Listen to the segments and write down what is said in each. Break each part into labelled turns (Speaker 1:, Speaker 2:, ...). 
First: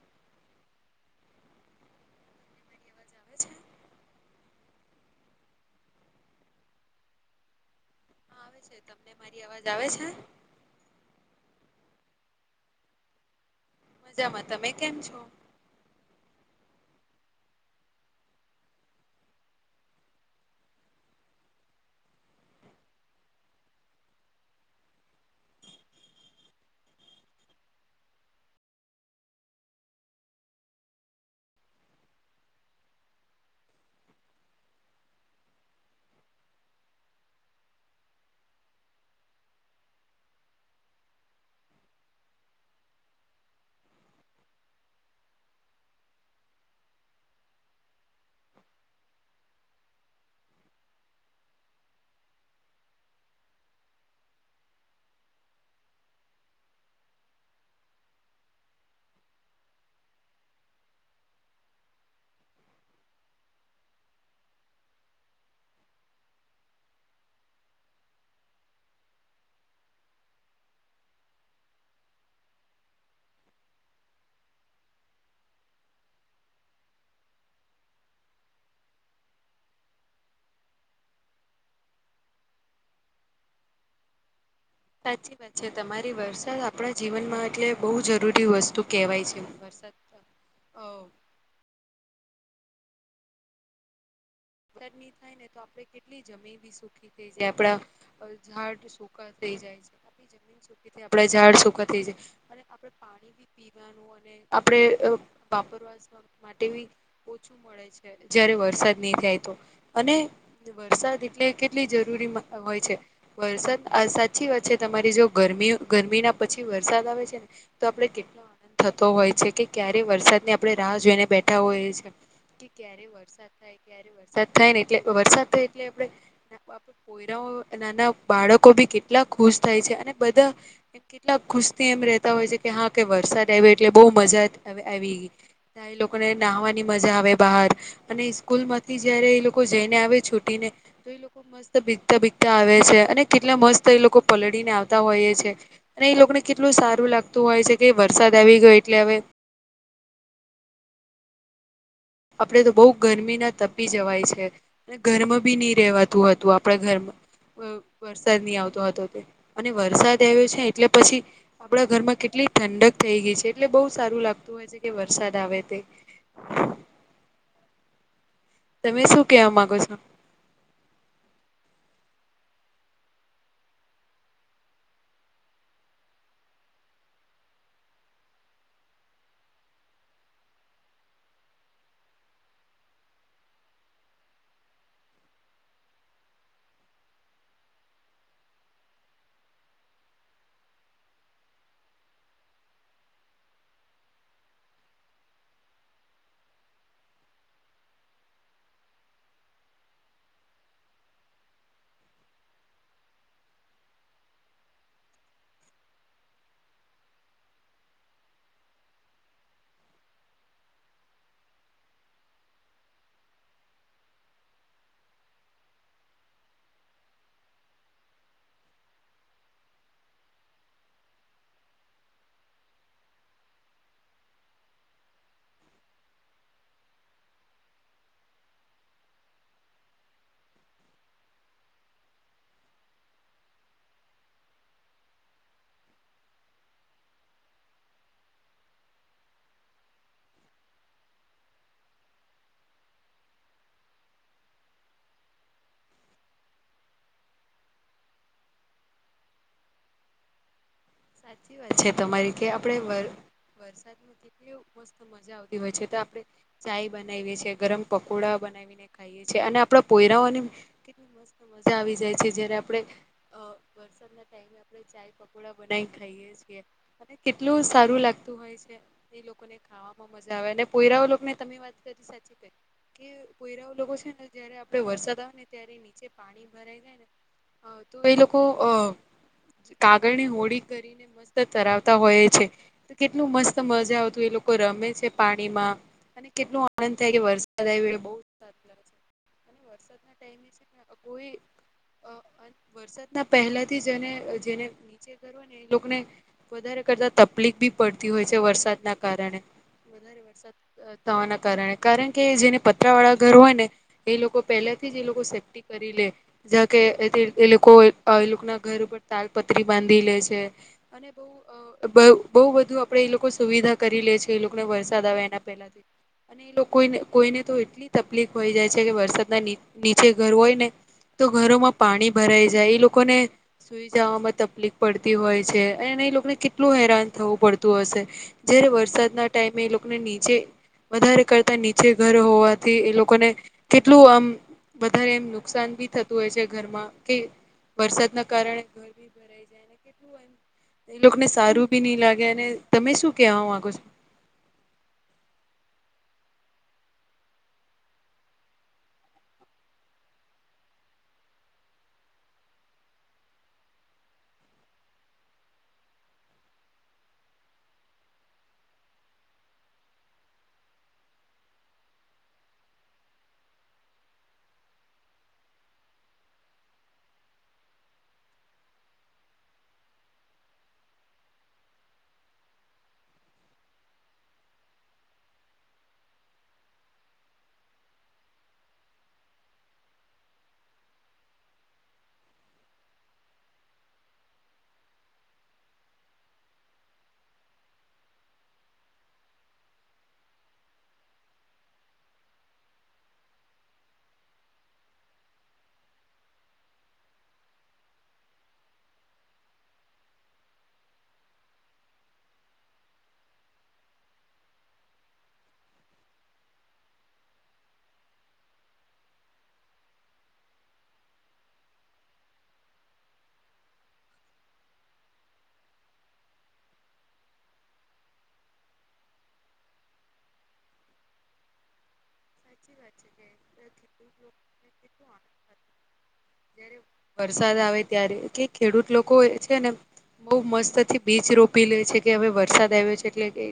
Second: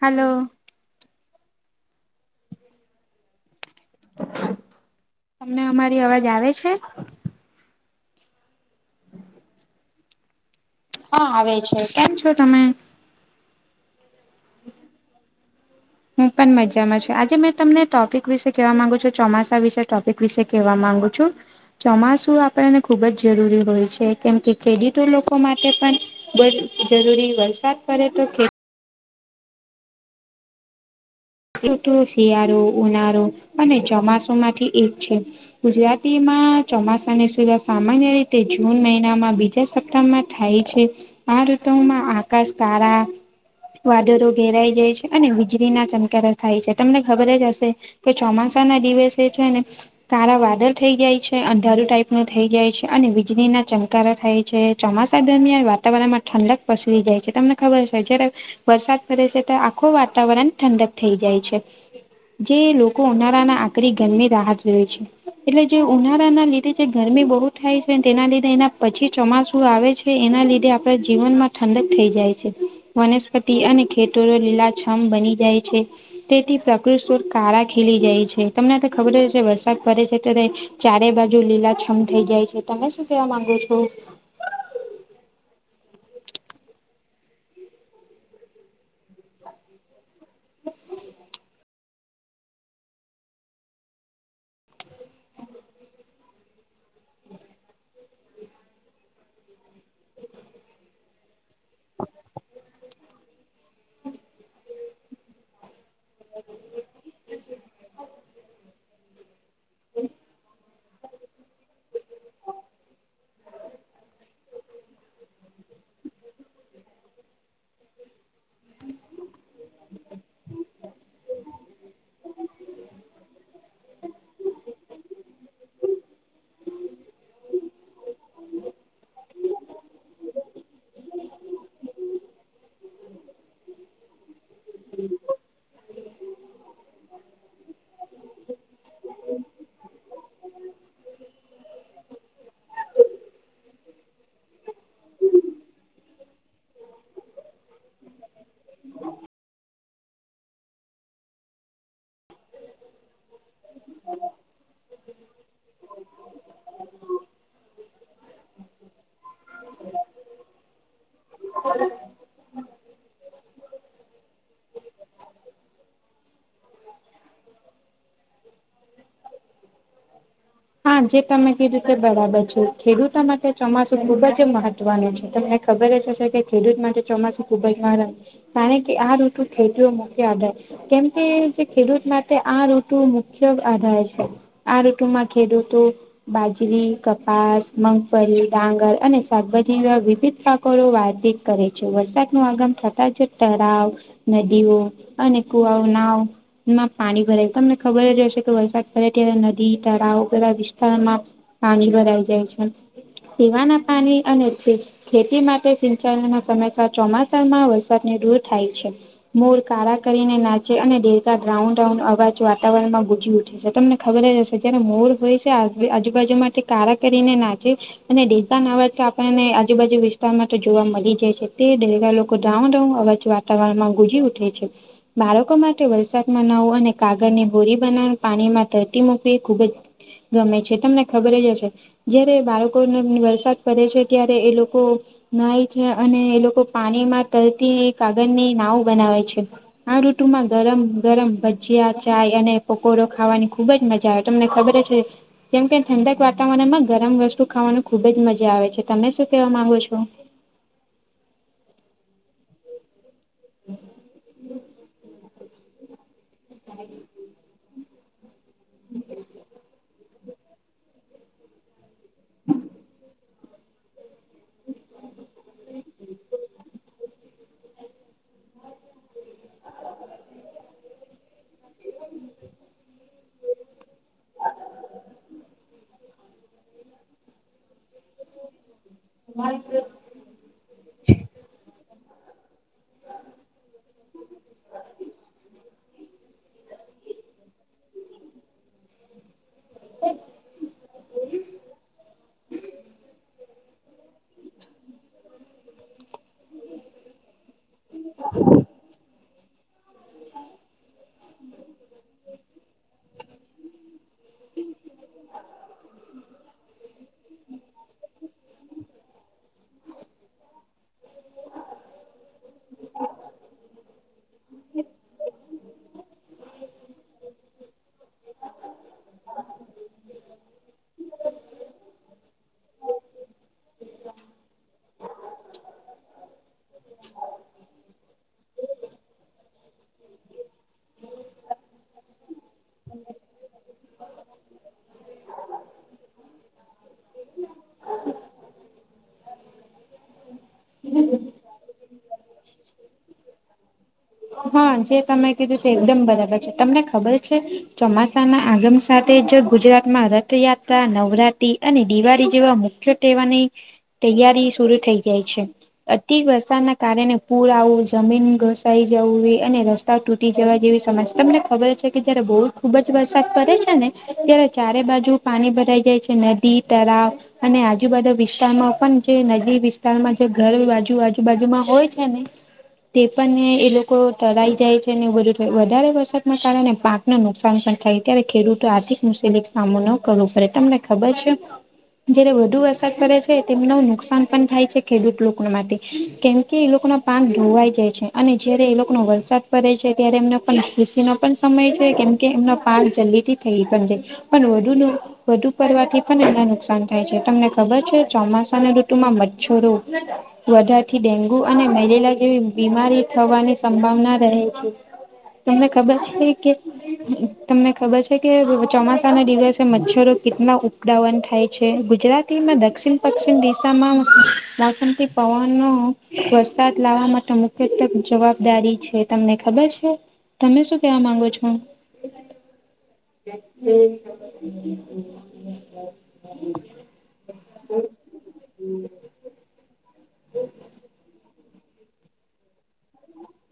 Speaker 1: હાલો.
Speaker 2: [unintelligible]
Speaker 1: તમને અમારી અવાજ આવે છે?
Speaker 2: હા આવે છે. તમને મારી અવાજ આવે છે?
Speaker 1: હા આવે છે. કેમ છો તમે?
Speaker 2: મજામાં. તમે કેમ છો?
Speaker 1: હું પણ મજામાં છું. આજે મેં તમને ટોપિક વિશે કહેવા માંગુ છું. ચોમાસા વિશે ટોપ પિક વિશે કહેવા માંગુ છું. ચોમાસું આપણને ખુબ જ જરૂરી હોય છે, કેમ કે ખેડિતો લોકો માટે પણ [unintelligible] ખૂબ જ જરૂરી વરસાદ પડે તો ખેત ૠતું શિયાળો, ઉનાળો અને ચોમાસુ માંથી એક છે. ગુજરાતીમાં ચોમાસાની શુરુઆત સામાન્ય રીતે જૂન મહિનામાં બીજા સપ્તાહમાં થાય છે. આ ઋતુમાં આકાશ કાળા વાદરો ઘેરાઈ જાય છે. અને વીજળી ના ચમ કારા થાય છે. તમને ખબર જ હશે કે ચોમાસા ના દિવસે છે ને કાળા વાદળ થઇ જાય છે, અંધારુ ટાઈપ નું થઇ જાય છે, અને વીજળી ના ચમકારા થાય છે. ચોમાસા દરમિયાન વાતાવરણમાં ઠંડક પસરી જાય છે. તમને ખબર જ છે જ્યારે વરસાદ પડે છે ત્યારે આખો વાતાવરણ ઠંડક થઈ જાય છે. જે લોકો ઉનાળાના આકરી [unintelligible] રાહ જોવે છે. એટલે જે ઉનાળાના લીધે જે ગરમી બહુ થાય છે, તેના લીધે એના પછી ચોમાસું આવે છ છે એના લીધે આપણે જીવન માં ઠંડક થઈ જાય છે. વનસ્પતિ અને ખેતરો લીલાછમ બની જાય છે. તેથી પ્રકૃત સુર કાળા ખીલી જાય છે. તમને તો ખબર જ હશે વરસાદ પડે છે ત્યારે ચારે બાજુ લીલાછમ થઇ જાય છે. તમે શું કહેવા માંગો છો?
Speaker 2: સાચી વાત છે તમારી. વરસાદ આપણા જીવનમાં એટલે બહુ જરૂરી વસ્તુ કહેવાય છે. વરસાદ અ
Speaker 1: [inaudible]
Speaker 2: [unintelligible] ની થાય ને તો આપડે કેટલી જ જમી બી સૂખી થઈ જાય, આપણા ઝાડ જો સુખાં થઈ જાય છે. [inaudible] આપણે ઝાડ સૂખાં થઈ જાય, અને આપણે પાણી બી પીવાનું અને આપણે વાપરવાનું [inaudible] માટે બી ઓછું મળે છે, જયારે વરસાદ નહીં થાય તો. અને જે વરસાદ એટલે કેટલી જરૂરીમાં હોય છે. વરસાદ આ સાચી વાત છે તમારી જો ગરમી-ગરમી ના પછી વરસાદ આવે છે ને તો આપણે કેટલા થતો હોય છે. કે ક્યારે વરસાદ ની આપણે રાહ જોઈને બેઠા હોઈએ છીએ. કે ક્યા ક્યારે વરસાદ થાય ક્યાંરે વર સાદ થાય ને એટલે વરસાદ થાય એટલે આપણે [unintelligible] આપણે પોયરાઓ નાના બાળકો બી કેટલા ખુશ થાય છે. અને બધા કેટલાક ખુશથી એમ રહેતા હોય છે, કે હા કે વરસાદ આવ્યો એટલે બહુ મજા હવે આવી ગઈ. [unintelligible] એ લોકોને નાહવાની મજા આવે બહાર, અને ઈસ્કૂલ માં થી જયારે એ લોકો જઈને આવે છૂટી ને તો ઈ લોકો મસ્ત ભીગતા-ભીગતા આવે છે. અને કેટલા મસ્ત એ લોકો પલળી ને આવતા હોઈએ છે. અને ઈ લોકને કેટલું સારું લાગતું હોય છે કે વરસાદ આવી ગયો એટલે હવે આપડે તો બઉ ગરમી ના તપી જવાય છે. અને ઘરમાં બી નહીં રહેવાતું હતું આપણા ઘરમાં, વ વરસાદ નહીં આવતો હતો તે. અને વરસાદ આવ્યો છે એટલે પછી આપણા ઘરમાં કેટલી ઠંડક થઈ ગઈ છે. એટલે બહુ સારું લાગતું હોય કહે છે કે વરસાદ આવે તે તમે શું કેહવા માંગો છો?
Speaker 1: હા જે તમે કીધું તે બરાબર છે ખેડૂતો માટે ચોમાસું ખુબ જ મહત્વનું છે ત ખબર જ હશે કે ખેડૂત માટે ચોમાસું ખુબ જ નારામ. કારણ કે આ ઋતુ ખેતીઓ મૂકી આધાર કેમ કે તે ખેડૂત માટે આ ઋતુ મુખ્ય આધાર છે આ ઋતુમાં ખેડુંતો બાજરી, કપાસ, મગફળી, ડાંગર અને શાકભાજી ના વિવિધ પાકો વાતીત કરે છે વરસાદ નું આગમ થતાં જ તરાવ નદીઓ અને કુવાઓ, નાવ માં પાણી ભરાય. તમને ખબર જ હશે કે વરસાદ પડે ત્યારે નદી તળાવ બધા વિસ્તારોમાં પાણી ભરાઈ જાય છે. પીવાના પાણી અને ખેતી માટે સિંચાઈન ના સમયસર ચોમાસામાં વરસાદની દૂર થાય છે. મોર કાળા કરીને નાચે અને દેડકા ડ્રાઉ ડ્રાઊ અવાજ વાતાવરણમાં ગુજી ઉઠે છે તમને ખબર જ હશે કે જયારે મોર હોય છે આજુબાજુ માંથી કાળા કરીને નાચે અને દેડકા નો અવાજ તો આપણને આજુબાજુ વિસ્તારમાં તો જોવા મળી જાય છે તે દેડકા લોકો ડ્રાઉ ડ્રાઉ અવાજ વાતાવરણ માં ગુજી ઉઠે છે. બાળકો માટે વરસાદમાં નાહવું અને કાગળ ની હોડી બનાવી પાણીમાં તરતી મુક્ મૂકવી ખુબ જ ગમે છે તમને ખબર જ હશે? જયારે બાળકોને વરસાદ પડે છે ત્યારે એ લોકો નાય છે અને એ લોકો પાણીમાં તરતી એ કાગળ ની નાવ બનાવે છે. આ ઋતુમાં ગરમ ગરમ ભજીયા ચાય અને પકોડો ખાવાની ખુબજ મજા જ તમને ખબર જ હસ કેમ કે ઠંડક વાતાવરણમાં ગરમ વસ્તુ ખાવાનું ખુબ જ મજા આવે છે તમે શું કેહવા માંગો છો?
Speaker 2: સાચી વાત છે તમારી કે આપણે વરસાદમાં કેટલી મસ્ત મજા આવતી આવતી હોય છે તો આપડે ચાય બનાવીએ છીએ, ગરમ પકોડા બનાવી ને ખાયે છીએ અને આપણા પોયરાઓ ને કેટલી મસ્ત મજા આવી જાય છે જ્યારે આપણે અ વરસાદના ટાઈમે આપણે ચાય, પકોડા બનાવી ખાઈએ છીએ અને કેટલું સારું લાગતું હોય છે એ લોકોને, ખાવામાં મજા આવે અને પોયરાઓ લોક ને તમે વાત કરી સાચી કય કે પોયરા ઓ લોકો છે ને જયારે આપડે વરસાદ આવે ને ત્યારે નીચે પાણી ભ ભરાઈ જાય ને તો એ લોકો અ કાગળની હોળી કરીને મસ્ત તરાવતા હોયે છે. તો કેટલું મસ્ત મજા આવતું એ લોકો રમે છે પાણીમાં અને કેટલું આનંદ થાય કે વરસાદ આવીયો એટલે બો વરસાદના ટાઈમે છે કોઈ અ વરસાદના પહેલે થી જેને જેને નીચે ઘર હોય ને એ લોકને વધારે કરતા તબલીફ બી પડતી હોય છે વરસાદના કારણે વધારે વરસાદ થવાના કારણે કારણ કે જેને પતરા વાળા ઘર હોય ને, એ લોકો પહેલે થી જ એ લોકો સેફ્ટી, કરી લે જેવા કે એ લોકો એ લોકોના ઘર ઉપર તાલપત્રી બાંધ બાંધી લે છે અને બો અ બો બધું આપડે એ લોકો સુવિધા કરી લે છે એ લોકોને વરસાદ આવે એના પહેલાથી અને એ લોકોને કોઈને તો એટલી તકલીફ હોય જાય છે કે વરસાદના નીચે ઘર હોય ને તો ઘરોમાં પાણી ભરાઈ જાય એ લોકોને, સુઈ જવામાં તકલીફ પડતી હોય છે અને એને એ લોકોને કેટલું હેરાન થવું પડતું હશે. જયારે વરસાદના ટાઈમે એ લોકોને નીચે વધારે કરતા નીચે ઘર હોવા થી એ લોકોને કેટલું આમ વધારે એમ નુકસાન બી થતું હોય છે ઘરમાં, કે વરસાદના કારણેર એ લોકોને સારું ભી નહિ લાગે અને તમે શું કેવા માંગો છો?
Speaker 1: હા જે તમે કીધું તે એકદમ બરાબર છે તમને ખબર છે, ચોમાસાના આગમ સાથે જ ગુજરાતમાં રથયાત્રા નવરાત્રી અને દિવાળી જેવા મુખ્ય તહેવારની તૈયારી શુરુ થઇ જાય છે. અતિ વરસાદના કારણે પૂર આવું જમીન ઘસાઈ જવું અને રસ્તા તૂટી જવા જેવીજ તમને ખબર છે કે જયારે બહુ ખુબ જ વરસાદ પડે છે ને. જ્યારે ચારે બાજુ પાણી ભરાઈ જાય છે નદી, તળાવ. અને આજુબાજુ વિસ્તારમાં પણ જે નદી વિસ્તારમાં જે ઘર બાજુ આજુબાજુમાં હોય છે ને. તે પણ એ લોકો- તરાઈ જાય છે અનેને બધું થ વધારે વરસાદના કારણે પાકને નુકસાન પણ થાય ત્યારે ખેડૂતો આર્થિક મુલ સામનો ન કરવું પડે તમને ખબર છે. જયારે વધુ અસર પડે છે તેમના નુકસાન પણ થાય છે ખેડૂત લોકો માટે કેમ કે, એ લોકોના પાક ધોવાઈ જાય છે અને જારે એ લોકોનો વરસાદ પડે છે ત્યારે એમને પણ ખુશીનો પણ સમય છે કેમ કે એમના પાક જલ્દી થી થઈ પણ છે, ઈ પણ વધુ ન વધુ કરવાથી પણ એને નુકસાન થાય છે તમને ખબર છે ચોમાસાના ઋતુમાં મચ્છરો. વધારથી ડેન્ગુ અને મેલેરિયા જેવી બીમારી થવાની સંભાવના રહે છે. તમને ખબર છે કે તમને ખબર છે કે ચોમાસા ના દિવસે મચ્છરો કેટલા ઉપડાવન થાય છે ગુજરાતીમાં દક્ષિણ પશ્ચિમ દિશામાં વાસનપ પવનો વરસાદ લાવવા માટે મુ તો જવાબદારી છે તમને ખબર છે? તમે શું કેવા માંગો છો.
Speaker 2: સાચી વાત છે કે ખેડૂત લોકોને
Speaker 1: હમ
Speaker 2: કેટલું આનંદ જયારે
Speaker 1: [unintelligible]
Speaker 2: વરસાદ આવે ત્યારે કે ખેડૂત લોકો છે ને બઉુ મસ્તથી બીચ રોપી લે છે કે હવે વરસાદ આવ્યો છે એટલે કે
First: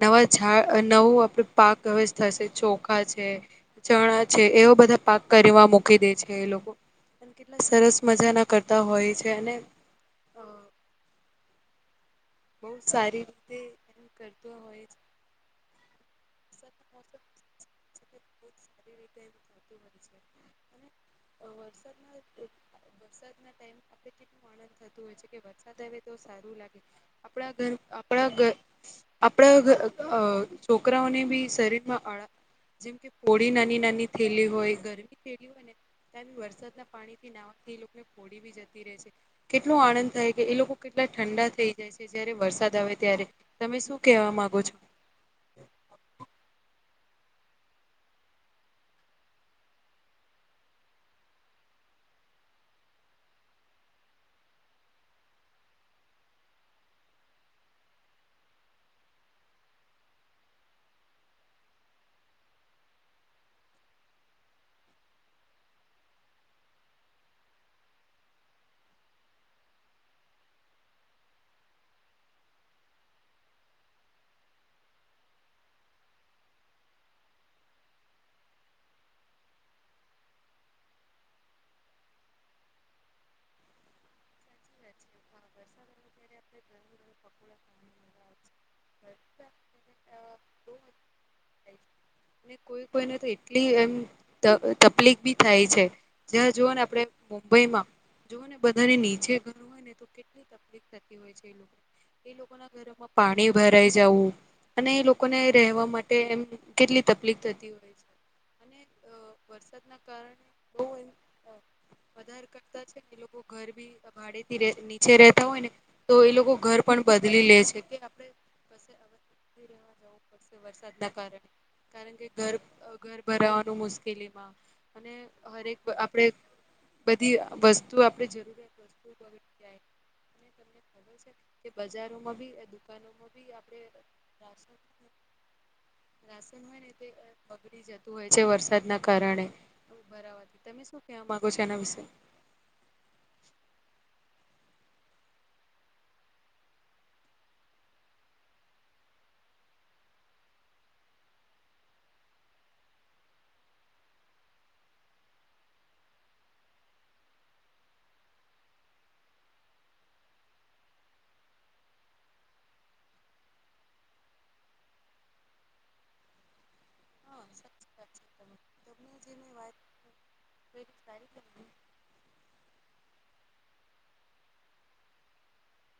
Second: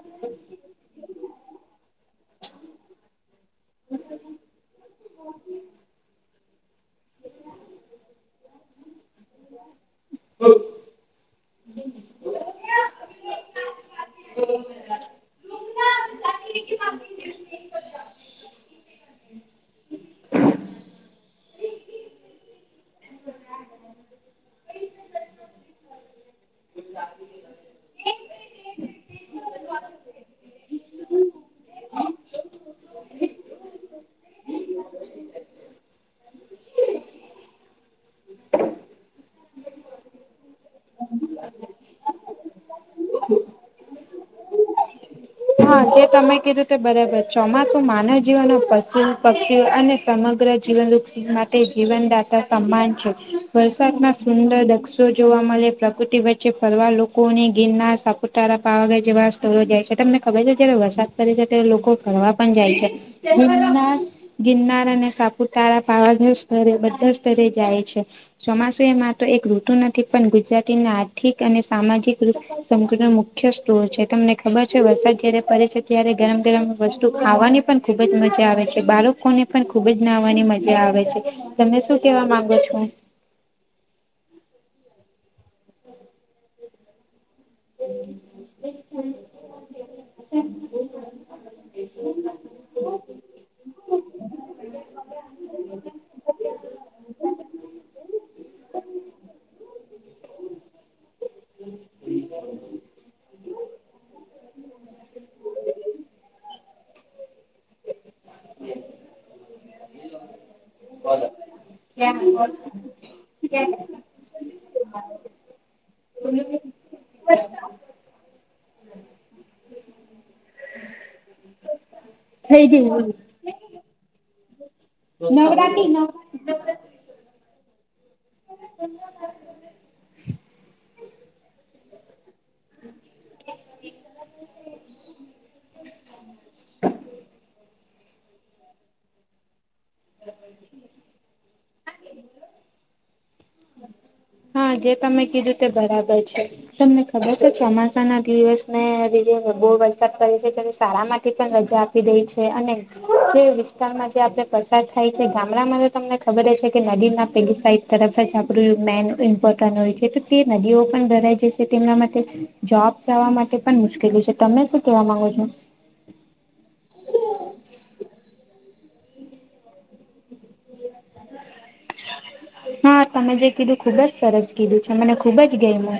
Speaker 2: નવા ઝાડ નવું આપડ પાક હવે થશે ચોખા છે. ચણા છે એવો બધા પાક કરવા મૂકી દે છે. કે, એ લોકો કેટલા સરસ મજા ના કરતા હોય છે અને
Speaker 1: હમ. હ.
Speaker 2: બહુ સારી રીતે એનું કરતો હોય. [inaudible] [unintelligible] ટાઈમ આપણે કેટલું આનંદ થતું હોય છે કે વરસાદ આવે તો સારું લાગે. આપણા ઘર આપણા ઘ આપણા છોકરાઓને બી શરીરમાં જેમ કે હોળી નાની નાની થયેલી હોય ગરમી થયેલી હોય ને, વરસાદના પાણી નાથી એ લોકોને ફોડી બી જતી રહે છે. કેટલો આનંદ થાય કે એ લોકો કેટલા ઠંડા થઈ જાય છે જારે વરસાદ આવે ત્યારે. તમે શું કેવા માંગો છો?
Speaker 1: હા જે તમે કીધું તે બરાબર ચોમાસું માનવ જીવન નો પશુ પક્ષી અને સમગ્ર જીવન વૃક્ષ માટે જીવનદાતા સમાન છે વરસાદમાં સુંદર દક્ષો જોવા મલે, પ્રકૃતિ વચ્ચે ફરવા લોકોની ગિરના સાપ પુટારા, પાવાગર જેવા સ્થળો જાય છે, તમને ખબર છે જયારે વરસાદ પડે છે ત્યારે લોકો ફરવા પણ જાય છે. ગિરનાર ગિરનાર અને સાપુતારા પાવાધ સ્તરે બધા સ્તરે જાય છે. ચોમાસુ એ મા તો એક ઋતુ નથી, પણ ગુજરાતીને આર્થિક અને સામાજિક સંગ ને મુ મુખ્ય સ્ત્રોત છે, તમને ખબર છે વરસાદ જયારે પરે છે, ત્યારે ગરમ ગરમ વસ્તુ ખાવાની પણ ખુબ જ મજા આવે છે, બાળકોને પણ ખુબ જ નાહવાની મજા આવે છે, તમને શું કેવા માંગો છો?
Speaker 2: [inaudible]
Speaker 1: [inaudible]
Speaker 2: થાય છે. અને કોઈ કોઈને તો એટલી એમ ત તપલીફ બી થાય છે, જ્યાં જોવા ને આપણે મુંબઈમાં જોને બધા નીચે ઘર હોય ને તો કેટલી તકલીફ થતી હોય. છે એ લોકો લોકો ના ઘરોમાં પાણી ભરાઈ જવું અને એ લોકોને રહેવા માટે એમ. કેટલી તપલીફ થતી હોય છે, અને વરસાદના કારણે બહુ વધાર કરતા છે ને એ લોકો ઘર બી ભાડેથી રે, નીચે રેતા હોય ને, તો એ લોકો ઘર પણ બદલી લે છે, કે આપડે જવું પડશે વરસાદના કારણે- કારણ કે ઘર
Speaker 1: થઈ
Speaker 2: અ
Speaker 1: ગયું
Speaker 2: ઘર ભરાવાનું મુશ્કેલીમાં અને હરેક
Speaker 1: નવરાત્રી
Speaker 2: આપણેે
Speaker 1: નવરાત્રી
Speaker 2: બધી વસ્તુ આપણે જરૂરિયાત વસ્તુ તમને ખબર છે. કે બજારોમાં બી દુકાનોમાં બી આપડે [unintelligible] [inaudible] રી જતું હોય છે, વરસાદના કારણે, ઉભરાવાથી તમે શું કેવા માંગો છો એના વિશે.?
Speaker 1: હા જે તમે કીધું તે બરાબર છે. તમને ખબર છે, ચોમાસા ના દિવસ ને વીડિયો બહુ વરસાદ પડે છે, ત્યારે શાળા માંથી પણ રજા આપ પી ડે છે, અને જે વિસ્તારમાં જે આપડે પસ થાય છે ગામડામાં તો તમને ખબર જ છે કે નદી ના પેલી સાઈડ તરફ જ આપણું મેન ઇમ્પોર્ ટન હોય છે, તો તે નદીઓ પણ ભરાઈ જશે તેમના માટે જોબ જવા માટે પણ મુશ્કેલી છે. તમે શું કેવા માંગો છો?
Speaker 2: હા સાચી વાત છે [unintelligible]
Speaker 1: હા તમે જે કીધું ખુબ જ સરસ કીધું છે, મને ખુબ જ ગઈમુ